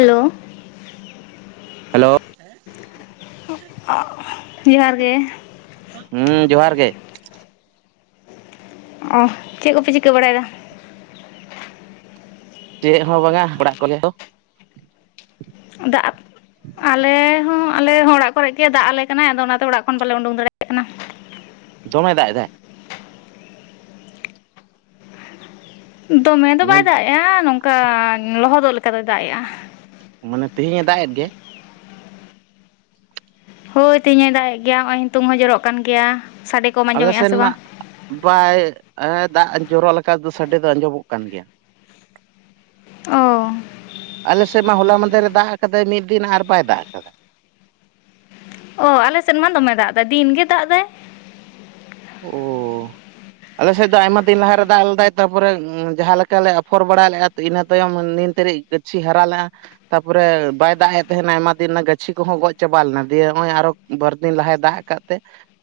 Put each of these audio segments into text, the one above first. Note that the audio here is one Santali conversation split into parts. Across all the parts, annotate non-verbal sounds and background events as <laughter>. ᱦᱮᱞᱳ ᱾ ᱦᱮᱞᱳ ᱾ ᱡᱚᱦᱟᱨ ᱜᱮ ᱾ ᱦᱩᱸ, ᱡᱚᱦᱟᱨ ᱜᱮ ᱾ ᱚᱻ ᱪᱮᱫ ᱠᱚᱯᱮ ᱪᱤᱠᱟᱹ ᱵᱟᱲᱟᱭᱮᱫᱟ? ᱪᱮᱫ ᱦᱚᱸ ᱵᱟᱝᱟ ᱚᱲᱟᱜ ᱠᱚᱨᱮ ᱫᱚ᱾ ᱫᱟᱜ ᱟᱞᱮ ᱦᱚᱸ-ᱟᱞᱮ ᱦᱚᱸ ᱚᱲᱟᱜ ᱠᱚᱨᱮ ᱜᱮ, ᱫᱟᱜ ᱟᱞᱮ ᱠᱟᱱᱟᱭ ᱟᱫᱚ ᱚᱱᱟ ᱛᱮ ᱚᱲᱟᱜ ᱠᱷᱚᱱ ᱵᱟᱞᱮ ᱩᱰᱩᱝ ᱫᱟᱲᱮᱭᱟᱜ ᱠᱟᱱᱟ ᱾ ᱫᱚᱢᱮ ᱫᱟᱜ ᱮᱫᱟᱭ ᱾ ᱫᱚᱢᱮ ᱫᱚ ᱵᱟᱭ ᱫᱟᱜ ᱮᱜᱼᱟ, ᱱᱚᱝᱠᱟ ᱞᱚᱦᱚᱫᱚᱜ ᱞᱮᱠᱟ ᱫᱚᱭ ᱫᱟᱜ ᱮᱜᱼᱟ ᱾ ᱢᱟᱱᱮ ᱛᱮᱦᱮᱧ ᱮ ᱫᱟᱜ ᱮᱫ ᱜᱮ ᱾ ᱦᱳᱭ, ᱛᱮᱦᱮᱧ ᱮ ᱫᱟᱜᱮᱜ ᱜᱮᱭᱟ ᱱᱚᱜᱼᱚᱭ ᱱᱤᱛᱚᱝ ᱦᱚᱸ ᱡᱚᱨᱚᱜ ᱠᱟᱱ ᱜᱮᱭᱟ ᱥᱟᱰᱮ ᱠᱚᱢ ᱟᱞᱮ ᱟᱸᱡᱚᱢᱮᱫᱼᱟ ᱥᱮᱱ ᱥᱮ ᱢᱟ ᱵᱟᱝ ᱵᱟᱭ ᱫᱟᱜ ᱡᱚᱨᱚ ᱞᱮᱠᱟ ᱫᱚ ᱥᱟᱰᱮ ᱫᱚ ᱟᱸᱡᱚᱢᱚᱜ ᱠᱟᱱ ᱜᱮᱭᱟ ᱾ ᱚ ᱾ ᱟᱞᱮ ᱥᱮᱫ ᱢᱟ ᱦᱚᱞᱟ ᱢᱟᱸᱦᱫᱮᱨ ᱮ ᱫᱟᱜ ᱟᱠᱟᱫᱟᱭ ᱢᱤᱫ ᱫᱤᱱ ᱟᱨ ᱵᱟᱭ ᱫᱟᱜ ᱟᱠᱟᱫᱟ ᱾ ᱚ ᱟᱞᱮ ᱥᱮᱫ ᱢᱟ ᱫᱚᱢᱮ ᱫᱟᱜ ᱮᱫᱟ ᱫᱤᱱ ᱜᱮ ᱫᱟᱜ ᱫᱟᱭ ᱾ ᱚ ᱾ ᱟᱞᱮ ᱥᱮᱫ ᱫᱚ ᱟᱭᱢᱟ ᱫᱤᱱ ᱞᱟᱦᱟᱨᱮ ᱫᱟᱜ ᱞᱮᱫᱟᱭ ᱛᱟᱨᱯᱚᱨᱮ ᱡᱟᱦᱟᱸ ᱞᱮᱠᱟ ᱞᱮ ᱟᱯᱷᱚᱨ ᱵᱟᱲᱟ ᱞᱮᱜᱼᱟ ᱤᱱᱟᱹ ᱛᱟᱭᱚᱢ ᱱᱤᱱ ᱛᱟᱹᱨᱤᱡ ᱜᱟᱹᱪᱷᱤ ᱦᱟᱨᱟ ᱞᱮᱜᱼᱟ ᱛᱟᱯᱚᱨᱮ ᱵᱟᱭ ᱫᱟᱜ ᱮᱫ ᱛᱟᱦᱮᱱᱟ ᱟᱭᱢᱟ ᱫᱤᱱ ᱨᱮᱱᱟᱜ ᱜᱟᱹᱪᱷᱤ ᱠᱚᱦᱚᱸ ᱜᱚᱡ ᱪᱟᱵᱟ ᱞᱮᱱᱟ ᱫᱤᱭᱮ ᱱᱚᱜᱼᱚᱭ ᱟᱨ ᱵᱟᱨᱫᱤᱱ ᱞᱟᱦᱟᱭ ᱫᱟᱜ ᱟᱠᱟᱫ ᱛᱮ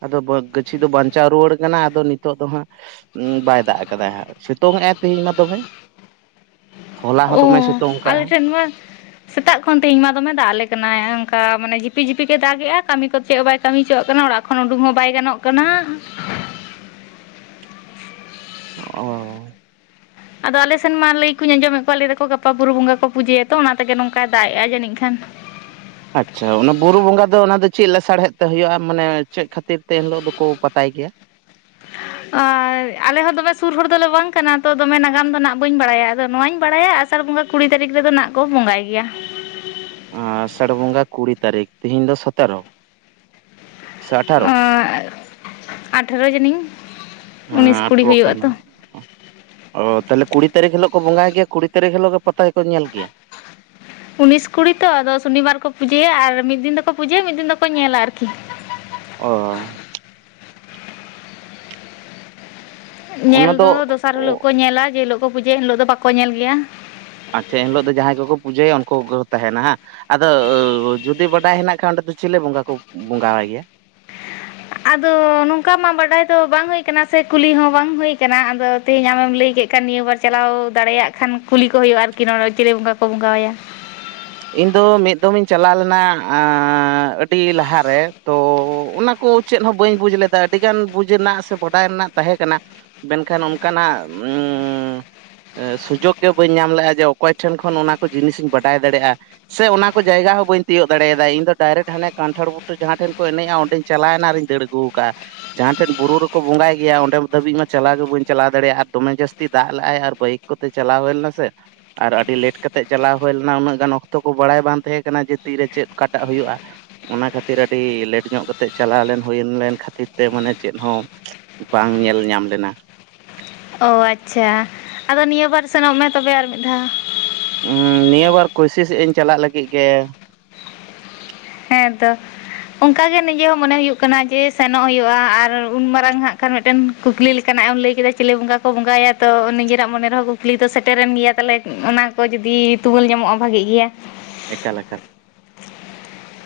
ᱟᱫᱚ ᱵᱟᱹ ᱜᱟᱹᱪᱷᱤ ᱫᱚ ᱵᱟᱧᱪᱟᱣ ᱨᱩᱣᱟᱹᱲ ᱠᱟᱱᱟ ᱟᱫᱚ ᱱᱤᱛ ᱱᱤᱛᱚᱜ ᱫᱚ ᱦᱟᱸᱜ ᱵᱟᱭ ᱫᱟᱜ ᱠᱟᱫᱟᱭ ᱦᱟᱸᱜ ᱥᱤᱛᱩᱝ ᱮ ᱟᱭ ᱛᱮᱦᱮᱧ ᱢᱟ ᱫᱚᱢᱮ ᱦᱚᱞᱟ ᱦᱚᱸ ᱫᱚᱢᱮ ᱚ ᱥᱮᱛ ᱟᱞᱮ ᱴᱷᱮᱱ ᱢᱟ ᱥᱮᱛᱟᱜ ᱠᱷᱚᱱ ᱛᱮᱦᱮᱧ ᱢᱟ ᱫᱚᱢᱮ ᱫᱟᱜ ᱟᱞᱮ ᱠᱟᱱᱟᱭ ᱚᱝᱠᱟ ᱢᱟᱱᱮ ᱡᱷᱤᱯᱤᱠ-ᱡᱷᱤᱯᱤᱠ ᱮ ᱫᱟᱜ ᱮᱜᱼᱟ ᱠᱟᱹᱢᱤ ᱠᱚ ᱪᱮᱜ ᱦᱚᱸ ᱵᱟᱭ ᱠᱟᱹᱢᱤ ᱦᱚᱪᱚᱣᱟᱜ ᱠᱟᱱᱟ ᱚᱲᱟᱜ ᱠᱷᱚᱱ ᱩᱸᱰᱩᱝ ᱦᱚᱸ ᱵᱟᱭ ᱜᱟᱱᱚᱜ ᱠᱟᱱᱟ᱾ ᱚᱦᱚ ᱟᱫᱚ ᱟᱞᱮ ᱥᱮᱱ ᱢᱟ ᱞᱟᱹᱭ ᱠᱩᱧ ᱟᱸᱡᱚᱢᱮᱜ ᱠᱚᱣᱟ ᱞᱟᱹᱭ ᱫᱚᱠᱚ ᱜᱟᱯᱟ ᱵᱩᱨᱩ ᱵᱚᱸᱜᱟ ᱠᱚ ᱯᱩᱡᱟᱹᱭᱟᱛᱚ ᱚᱱᱟ ᱛᱮᱜᱮ ᱱᱚᱝᱠᱟᱭ ᱫᱟᱜ ᱮᱜᱼᱟ ᱡᱟᱹᱱᱤᱡ ᱠᱷᱟᱱ ᱟᱪᱷᱟ ᱚᱱᱟ ᱵᱩᱨᱩ ᱵᱚᱸᱜᱟ ᱫᱚ ᱚᱱᱟ ᱫᱚ ᱪᱮᱜ ᱞᱮᱥᱟᱲᱦᱮᱫ ᱛᱮ ᱦᱩᱭᱩᱜᱼᱟ ᱢᱟᱱᱮ ᱪᱮᱫ ᱠᱷᱟᱹᱛᱤᱨ ᱛᱮ ᱮᱱᱦᱤᱞᱳᱜ ᱫᱚᱠᱚ ᱯᱟᱛᱟᱭ ᱜᱮᱭᱟ ᱟᱞᱮ ᱦᱚᱸ ᱫᱚᱢᱮ ᱥᱩᱨ ᱦᱚᱲ ᱫᱚᱞᱮ ᱵᱟᱝ ᱠᱟᱱᱟ ᱛᱚ ᱫᱚᱢᱮ ᱱᱟᱜᱟᱢ ᱫᱚ ᱱᱟᱜ ᱵᱟᱹᱧ ᱵᱟᱲᱟᱭᱟ ᱟᱫᱚ ᱱᱚᱣᱟᱧ ᱵᱟᱲᱟᱭᱟ ᱟᱨ ᱟᱥᱟᱲ ᱵᱚᱸᱜᱟ ᱠᱩᱲᱤ ᱛᱟᱹᱨᱤᱠᱷ ᱨᱮᱫᱚ ᱱᱟᱜ ᱠᱚ ᱵᱚᱸᱜᱟᱭ ᱜᱮᱭᱟ ᱟ ᱟᱥᱟᱲ ᱵᱚᱸᱜᱟ ᱠᱩᱲᱤ ᱛᱟᱹᱨᱤᱠᱷ ᱛᱤᱦᱤᱧ ᱫᱚ ᱥᱚᱛᱮᱨᱚ ᱥᱮ ᱟᱴᱷᱟᱨᱚ ᱚᱸᱜ ᱟᱴᱷᱨᱨᱚ ᱡᱟᱹᱱᱤᱡ ᱦᱮᱸ ᱩᱱᱤᱥ ᱠᱩᱲᱤ ᱟᱴᱷᱟᱨᱚ ᱦᱩᱭᱩᱜᱼᱟ ᱠᱟᱱᱟ᱾ ᱛᱚ ᱚ ᱛᱟᱦᱚᱞᱮ ᱠᱩᱲᱤ ᱛᱟᱹᱨᱤᱠᱷ ᱦᱤᱞᱳᱜ ᱠᱚ ᱵᱚᱸᱜᱟᱭ ᱜᱮᱭᱟ ᱠᱩᱲᱤ ᱛᱟᱨᱤᱠᱷ ᱦᱤᱞᱳᱜ ᱜᱮ ᱯᱟᱛᱟ ᱜᱮ ᱠᱚ ᱧᱮᱞ ᱜᱮᱭᱟ ᱩᱱᱤᱥ ᱠᱩᱲᱤ ᱛᱚ ᱟᱫᱚ ᱥᱚᱱᱤᱵᱟᱨ ᱠᱚ ᱯᱩᱡᱟᱹᱭᱟ ᱟᱨ ᱢᱤᱫ ᱫᱤᱱ ᱫᱚᱠᱚ ᱯᱩᱡᱟᱹᱭᱟ ᱢᱤᱫ ᱫᱤᱱ ᱫᱚᱠᱚ ᱧᱮᱞᱟ ᱟᱨᱠᱤ ᱚᱦᱚ ᱧᱮᱞ ᱫᱚ ᱫᱚᱥᱟᱨ ᱦᱤᱞᱳᱜ ᱠᱚ ᱧᱮᱞᱟ ᱡᱮᱦᱳᱞᱳᱜ ᱠᱚ ᱯᱩᱡᱟᱹᱭᱟ ᱮᱱᱦᱤᱞᱳᱜ ᱫᱚ ᱵᱟᱠᱚ ᱧᱮᱞ ᱜᱮᱭᱟ᱾ ᱟᱪᱷᱟ ᱮᱱ ᱦᱤᱞᱳᱜ ᱫᱚ ᱡᱟᱦᱟᱸᱭ ᱠᱚᱠᱚ ᱯᱩᱡᱟᱹᱭᱟ ᱩᱱᱠᱩ ᱠᱚᱠᱚ ᱛᱟᱦᱮᱱᱟ ᱦᱟᱸᱜ ᱟᱫᱚ ᱡᱩᱫᱤ ᱵᱟᱰᱟᱭ ᱦᱮᱱᱟᱜ ᱠᱷᱟᱡ ᱚᱸᱰᱮ ᱫᱚ ᱪᱮᱞᱮ ᱵᱚᱸᱜᱟ ᱠᱚ ᱵᱚᱸᱜᱟᱣᱟᱭ ᱜᱮᱭᱟ? ᱟᱫᱚ ᱱᱚᱝᱠᱟ ᱢᱟ ᱵᱟᱰᱟᱭ ᱫᱚ ᱵᱟᱝ ᱦᱩᱭ ᱠᱟᱱᱟ ᱥᱮ ᱠᱩᱞᱤ ᱦᱚᱸ ᱵᱟᱝ ᱦᱩᱭ ᱠᱟᱱᱟ ᱟᱫᱚ ᱛᱮᱦᱮᱧ ᱟᱢᱮᱢ ᱞᱮᱭ ᱠᱮᱜ ᱠᱷᱟᱱ ᱱᱤᱭᱟᱹ ᱵᱟᱨ ᱪᱟᱞᱟᱣ ᱫᱟᱲᱮᱭᱟᱜ ᱠᱷᱟᱱ ᱠᱩᱞᱤ ᱠᱚ ᱦᱩᱭᱩᱜᱼᱟ ᱟᱨᱠᱤ ᱱᱚᱸᱰᱮ ᱪᱮᱞᱮ ᱵᱚᱸᱜᱟ ᱠᱚ ᱵᱚᱸᱜᱟᱣᱟᱭᱟ᱾ ᱤᱧ ᱫᱚ ᱢᱤᱫ ᱫᱚᱢ ᱤᱧ ᱪᱟᱞᱟᱣ ᱞᱮᱱᱟ ᱟᱹᱰᱤ ᱞᱟᱦᱟᱨᱮ ᱛᱚ ᱚᱱᱟ ᱠᱚ ᱪᱮᱫ ᱦᱚᱸ ᱵᱟᱹᱧ ᱵᱩᱡᱽ ᱞᱮᱫᱟ ᱟᱹᱰᱤ ᱜᱟᱱ ᱵᱩᱡᱽ ᱨᱮᱱᱟᱜ ᱥᱮ ᱵᱟᱰᱟᱭ ᱨᱮᱱᱟᱜ ᱛᱟᱦᱮᱸ ᱠᱟᱱᱟ᱾ ᱢᱮᱱᱠᱷᱟᱱ ᱚᱱᱠᱟᱱᱟᱜ ᱥᱩᱡᱳᱜ ᱜᱮ ᱵᱟᱹᱧ ᱧᱟᱢ ᱞᱮᱜᱼᱟ ᱡᱮ ᱚᱠᱚᱭ ᱴᱷᱮᱱ ᱠᱷᱚᱱ ᱚᱱᱟ ᱠᱚ ᱡᱤᱱᱤᱥᱤᱧ ᱵᱟᱰᱟᱭ ᱫᱟᱲᱮᱜᱼᱟ᱾ ᱥᱮ ᱚᱱᱟ ᱠᱚ ᱡᱟᱭᱜᱟ ᱦᱚᱸ ᱵᱟᱹᱧ ᱛᱤᱭᱳᱜ ᱫᱟᱲᱮᱭᱟᱫᱟ ᱤᱧ ᱫᱚ ᱰᱟᱭᱨᱮᱠᱴ ᱦᱟᱱᱮ ᱠᱟᱱᱴᱷᱟᱲ ᱵᱩᱴᱟᱹ ᱡᱟᱦᱟᱸ ᱴᱷᱮᱱ ᱠᱚ ᱮᱱᱮᱡᱼᱟ ᱚᱸᱰᱮᱧ ᱪᱟᱞᱟᱣᱮᱱᱟ ᱟᱨᱤᱧ ᱫᱟᱹᱲ ᱟᱹᱜᱩ ᱟᱹᱜᱩᱣ ᱠᱟᱜᱼᱟ᱾ ᱡᱟᱦᱟᱸ ᱴᱷᱮᱱ ᱵᱩᱨᱩ ᱨᱮᱠᱚ ᱵᱚᱸᱜᱟᱭ ᱜᱮᱭᱟ ᱚᱸᱰᱮ ᱫᱷᱟᱹᱵᱤᱡ ᱢᱟ ᱪᱟᱞᱟᱣ ᱜᱮ ᱵᱟᱹᱧ ᱪᱟᱞᱟᱣ ᱫᱟᱲᱮᱭᱟᱜᱼᱟ ᱫᱚᱢᱮ ᱡᱟᱹᱥᱛᱤ ᱫᱟᱜ ᱞᱟᱜᱼᱟᱭ ᱟᱨ ᱵᱟᱹᱭᱤᱠ ᱠᱚᱛᱮ ᱪᱟᱞᱟᱣ ᱦᱳᱭ ᱞᱮᱱᱟ ᱥᱮ ᱟᱨ ᱟᱹᱰᱤ ᱞᱮᱴ ᱠᱟᱛᱮᱜ ᱪᱟᱞᱟᱣ ᱦᱳᱭ ᱞᱮᱱᱟ ᱩᱱᱟᱹᱜ ᱜᱟᱱ ᱚᱠᱛᱚ ᱛᱚ ᱠᱚ ᱵᱟᱲᱟᱭ ᱵᱟᱝ ᱛᱟᱦᱮᱸ ᱠᱟᱱᱟ ᱡᱮ ᱛᱤᱨᱮ ᱪᱮᱫ ᱚᱠᱟᱴᱟᱜ ᱦᱩᱭᱩᱜᱼᱟ᱾ ᱚᱱᱟ ᱠᱷᱟᱹᱛᱤᱨ ᱟᱹᱰᱤ ᱞᱮᱴ ᱧᱚᱜ ᱠᱟᱛᱮᱜ ᱪᱟᱞᱟᱣ ᱞᱮᱱ ᱦᱩᱭ ᱞᱮᱱ ᱠᱷᱟᱹᱛᱤᱨ ᱛᱮ ᱢᱟᱱᱮ ᱪᱮᱫ ᱦᱚᱸ ᱵᱟᱝ ᱧᱮᱞ ᱧᱟᱢ ᱞᱮᱱᱟ᱾ ᱚ ᱟᱪᱷᱟ ᱟᱫᱚ ᱱᱤᱭᱟᱹ ᱵᱟᱨ ᱥᱮᱱᱚᱜ ᱢᱮ ᱛᱚᱵᱮ ᱟᱨ ᱢᱤᱫ ᱫᱷᱟᱣ ᱱᱤᱭᱟᱹ ᱵᱟᱨ ᱠᱳᱥᱤᱥᱮᱜ ᱟᱹᱧ ᱪᱟᱞᱟᱜ ᱞᱟᱹᱜᱤᱜ ᱜᱮ ᱦᱮᱸᱻ ᱛᱚ ᱚᱝᱠᱟ ᱜᱮ ᱱᱤᱡᱮ ᱦᱚᱸ ᱢᱚᱱᱮ ᱦᱩᱭᱩᱜ ᱠᱟᱱᱟ ᱡᱮ ᱥᱮᱱᱚᱜ ᱦᱳᱭᱳᱜᱼᱟ ᱟᱨ ᱩᱱ ᱢᱟᱨᱟᱝ ᱦᱟᱸᱜ ᱠᱷᱟᱱ ᱢᱤᱫᱴᱮᱱ ᱠᱩᱠᱞᱤ ᱞᱮᱠᱟᱱᱟᱜ ᱮᱢ ᱞᱟᱹᱭ ᱠᱮᱫᱟ ᱪᱮᱞᱮ ᱵᱚᱸᱜᱟ ᱠᱚ ᱵᱚᱸᱜᱟᱣᱟᱭᱟ ᱛᱚ ᱱᱤᱡᱮᱨᱟᱜ ᱢᱚᱱᱮ ᱨᱮᱦᱚᱸ ᱠᱩᱠᱞᱤ ᱫᱚ ᱥᱮᱴᱨᱮᱱ ᱜᱮᱭᱟ ᱛᱟᱦᱚᱞᱮ ᱚᱱᱟ ᱠᱚ ᱡᱩᱫᱤ ᱛᱩᱢᱟᱹᱞ ᱧᱟᱢᱚᱜᱼᱟ ᱵᱷᱟᱜᱮᱜ ᱜᱮᱭᱟ᱾ ᱮᱠᱟᱞ-ᱮᱠᱟᱞ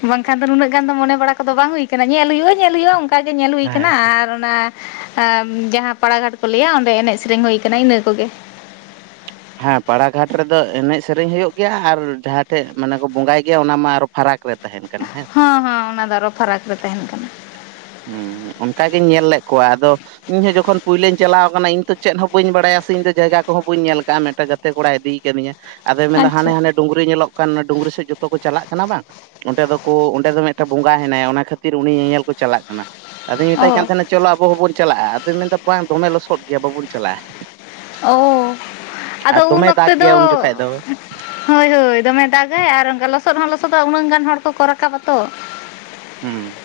ᱵᱟᱝᱠᱷᱟᱱ ᱫᱚ ᱱᱩᱱᱟᱹᱜ ᱜᱟᱱ ᱫᱚ ᱢᱚᱱᱮ ᱵᱟᱲᱟ ᱠᱚᱫᱚ ᱵᱟᱝ ᱦᱩᱭ ᱠᱟᱱᱟ ᱧᱮᱞ ᱦᱩᱭᱩᱜᱼᱟ᱾ ᱧᱮᱞ ᱦᱩᱭᱩᱜᱼᱟ᱾ ᱚᱱᱠᱟ ᱜᱮ ᱧᱮᱞ ᱦᱩᱭ ᱠᱟᱱᱟ ᱦᱮᱸ ᱟᱨ ᱚᱱᱟ ᱟ ᱡᱟᱦᱟᱸ ᱯᱟᱲᱟᱜᱷᱟᱴ ᱠᱚ ᱞᱮᱭᱟ ᱚᱸᱰᱮ ᱮᱱᱮᱡ ᱥᱮᱨᱮᱧ ᱦᱩᱭ ᱠᱟᱱᱟ ᱤᱱᱟᱹ ᱠᱚᱜᱮ᱾ ᱦᱮᱸ ᱯᱟᱲᱟᱜᱷᱟᱴ ᱨᱮᱫᱚ ᱮᱱᱮᱡ ᱥᱮᱨᱮᱧ ᱦᱩᱭᱩᱜ ᱜᱮᱭᱟ ᱟᱨ ᱡᱟᱦᱟᱸ ᱴᱷᱮᱡ ᱢᱟᱱᱮ ᱠᱚ ᱵᱚᱸᱜᱟᱭ ᱜᱮᱭᱟ ᱚᱱᱟ ᱢᱟ ᱟᱨᱚ ᱯᱷᱟᱨᱟᱠ ᱨᱮ ᱛᱟᱦᱮᱱ ᱠᱟᱱᱟ ᱦᱮᱸ᱾ ᱦᱚᱸ ᱦᱚᱸ ᱚᱱᱟ ᱫᱚ ᱟᱨᱚ ᱯᱷᱟᱨᱟᱠ ᱨᱮ ᱛᱟᱦᱮᱱ ᱠᱟᱱᱟ᱾ ᱦᱩᱸ ᱦᱩᱸ, ᱚᱱᱠᱟ ᱜᱤᱧ ᱧᱮᱞ ᱞᱮᱜ ᱠᱚᱣᱟ ᱟᱫᱚ ᱤᱧᱦᱚᱸ ᱡᱚᱠᱷᱚᱱ ᱯᱩᱭᱞᱟᱧ ᱪᱟᱞᱟᱣ ᱠᱟᱱᱟ, ᱤᱧ ᱛᱚ ᱪᱮᱫ ᱦᱚᱸ ᱵᱟᱹᱧ ᱵᱟᱲᱟᱭᱟ ᱥᱮ ᱤᱧ ᱫᱚ ᱡᱟᱭᱜᱟ ᱠᱚᱦᱚᱸ ᱵᱟᱹᱧ ᱧᱮᱞ ᱠᱟᱜᱼᱟ᱾ ᱢᱮᱫᱴᱮᱡ ᱜᱟᱛᱮ ᱛᱮ ᱠᱚᱲᱟᱭ ᱤᱫᱤᱭ ᱠᱟᱫᱤᱧᱟ ᱟᱫᱚᱭ ᱢᱮᱱᱫᱟ ᱦᱟᱱᱮ ᱟᱪᱪᱷᱟ ᱦᱟᱱᱮ ᱰᱩᱝᱨᱤ ᱧᱮᱞᱚᱜ ᱠᱟᱱ ᱚᱱᱟ ᱰᱩᱝᱨᱤ ᱥᱮᱫ ᱡᱚᱛᱚ ᱠᱚ ᱪᱟᱞᱟᱜ ᱠᱟᱱᱟ ᱵᱟᱝ ᱚᱸᱰᱮ ᱫᱚᱠᱚ ᱚᱸᱰᱮ ᱫᱚ ᱢᱮᱫᱴᱮᱱ ᱵᱚᱸᱜᱟ ᱦᱮᱱᱟᱭᱟ, ᱚᱱᱟ ᱠᱷᱟᱹᱛᱤᱨ ᱩᱱᱤ ᱧᱮᱧᱮᱞ ᱠᱚ ᱪᱟᱞᱟᱜ ᱠᱟᱱᱟ ᱟᱫᱚᱧ ᱢᱮᱛᱟᱭ ᱠᱟᱱ ᱚ ᱛᱟᱦᱮᱱᱟ ᱪᱚᱞᱚ ᱟᱵᱚ ᱦᱚᱸᱵᱚᱱ ᱪᱟᱞᱟᱜᱼᱟ᱾ ᱟᱫᱚᱭ ᱢᱮᱱᱫᱟ ᱵᱟᱝ ᱫᱚᱢᱮ ᱞᱚᱥᱚᱫ ᱜᱮᱭᱟ ᱵᱟᱵᱚᱱ ᱪᱟᱞᱟᱜᱼᱟ᱾ ᱳ ᱟᱨ ᱟᱫᱚ ᱫᱚᱢᱮ ᱩᱱ ᱫᱟᱜᱽ ᱚᱠᱛᱮ ᱜᱮᱭᱟ ᱫᱚ ᱩᱱ ᱡᱚᱠᱷᱟᱡ ᱫᱚ ᱦᱳᱭ ᱦᱳᱭ ᱫᱚᱢᱮ ᱫᱟᱜ ᱟᱭ ᱟᱨ ᱚᱱᱠᱟ ᱞᱚᱥᱚᱫ ᱦᱚᱸ ᱞᱚᱥᱚᱫ ᱫᱚ ᱩᱱᱟᱹᱜ ᱜᱟᱱ ᱦᱚᱲ ᱠᱚᱠᱚ ᱨᱟᱠᱟᱵ ᱟᱛᱚ᱾ ᱦᱩᱸ᱾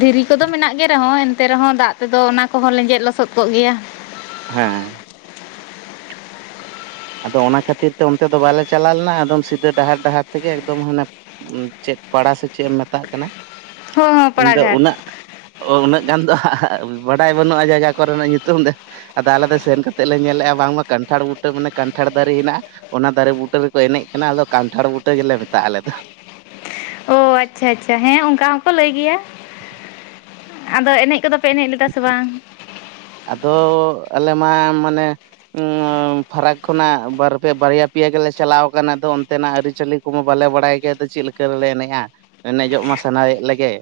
ᱫᱷᱤᱨᱤ ᱠᱚᱫᱚ ᱢᱮᱱᱟᱜ ᱜᱮ ᱨᱮᱦᱚᱸ ᱮᱱᱛᱮ ᱨᱮᱦᱚᱸ ᱫᱟᱜ ᱛᱮᱫᱚ ᱚᱱᱟ ᱠᱚᱦᱚᱸ ᱞᱮᱸᱡᱮᱫ ᱞᱚᱥᱚᱫ ᱠᱚᱜ ᱜᱮᱭᱟ᱾ ᱦᱮᱸ᱾ ᱟᱫᱚ ᱚᱱᱟ ᱠᱷᱟᱹᱛᱤᱨ ᱛᱮ ᱚᱱᱛᱮ ᱫᱚ ᱵᱟᱞᱮ ᱪᱟᱞᱟᱣ ᱞᱮᱱᱟ᱾ ᱟᱫᱚᱢ ᱥᱤᱫᱟᱹ ᱰᱟᱦᱟᱨ ᱰᱟᱦᱟᱨ ᱛᱮᱜᱮ ᱮᱠᱫᱚᱢ ᱦᱟᱱᱮ ᱪᱮᱫ ᱯᱟᱲᱟ ᱥᱮ ᱪᱮᱫ ᱮᱢ ᱢᱮᱛᱟᱜ ᱠᱟᱱᱟ? ᱦᱚᱸ ᱦᱚᱸ ᱤᱧ ᱫᱚ ᱯᱟᱲᱟᱜᱷᱟᱴ ᱩᱱᱟᱹᱜ ᱚ ᱩᱱᱟᱹᱜ ᱜᱟᱱ ᱫᱚ ᱵᱟᱰᱟᱭ ᱵᱟᱹᱱᱩᱜᱼᱟ, ᱡᱟᱭᱜᱟ ᱠᱚᱨᱮᱱᱟᱜ ᱧᱩᱛᱩᱢ ᱫᱚ᱾ ᱟᱫᱚ ᱟᱞᱮ ᱫᱚ ᱥᱮᱱ ᱠᱟᱛᱮᱫ ᱞᱮ ᱧᱮᱞᱮᱜᱼᱟ ᱵᱟᱝᱢᱟ ᱠᱟᱱᱴᱷᱟᱲ ᱵᱩᱴᱟᱹ ᱢᱟᱱᱮ ᱠᱟᱱᱴᱷᱟᱲ ᱫᱟᱨᱮ ᱦᱮᱱᱟᱜᱼᱟ ᱚᱱᱟ ᱫᱟᱨᱮ ᱵᱩᱴᱟᱹ ᱨᱮᱠᱚ ᱮᱱᱮᱡ ᱠᱟᱱᱟ᱾ ᱟᱫᱚ ᱠᱟᱱᱴᱷᱟᱲ ᱵᱩᱴᱟᱹ ᱜᱮᱞᱮ ᱢᱮᱛᱟᱜᱼᱟ, ᱟᱞᱮ ᱫᱚ᱾ ᱚ ᱟᱪᱪᱷᱟ ᱟᱪᱪᱷᱟ, ᱦᱮᱸ ᱚᱱᱠᱟ ᱦᱚᱸᱠᱚ ᱞᱟᱹᱭ ᱜᱮᱭᱟ᱾ ᱟᱫᱚ ᱮᱱᱮᱡ ᱠᱚᱫᱚ ᱯᱮ ᱮᱱᱮᱡ ᱞᱮᱫᱟ ᱥᱮ ᱵᱟᱝ? ᱟᱫᱚ ᱟᱞᱮ ᱢᱟ ᱢᱟᱱᱮ ᱯᱷᱟᱨᱟᱠ ᱠᱷᱚᱱᱟᱜ ᱵᱟᱨᱯᱮ ᱵᱟᱨᱭᱟ ᱯᱮᱭᱟ ᱜᱮᱞᱮ ᱪᱟᱞᱟᱣ ᱠᱟᱱᱟ᱾ ᱟᱫᱚ ᱚᱱᱛᱮᱱᱟᱜ ᱟᱹᱨᱤᱪᱟᱹᱞᱤ ᱨᱩ ᱠᱚ ᱢᱟ ᱵᱟᱞᱮ ᱵᱟᱲᱟᱭ ᱜᱮ ᱪᱮᱫ ᱞᱮᱠᱟ ᱨᱮᱞᱮ ᱮᱱᱮᱡᱼᱟ? ᱮᱱᱮᱡᱚᱜ ᱢᱟ ᱥᱟᱱᱟᱭᱮᱫ ᱞᱮᱜᱮ᱾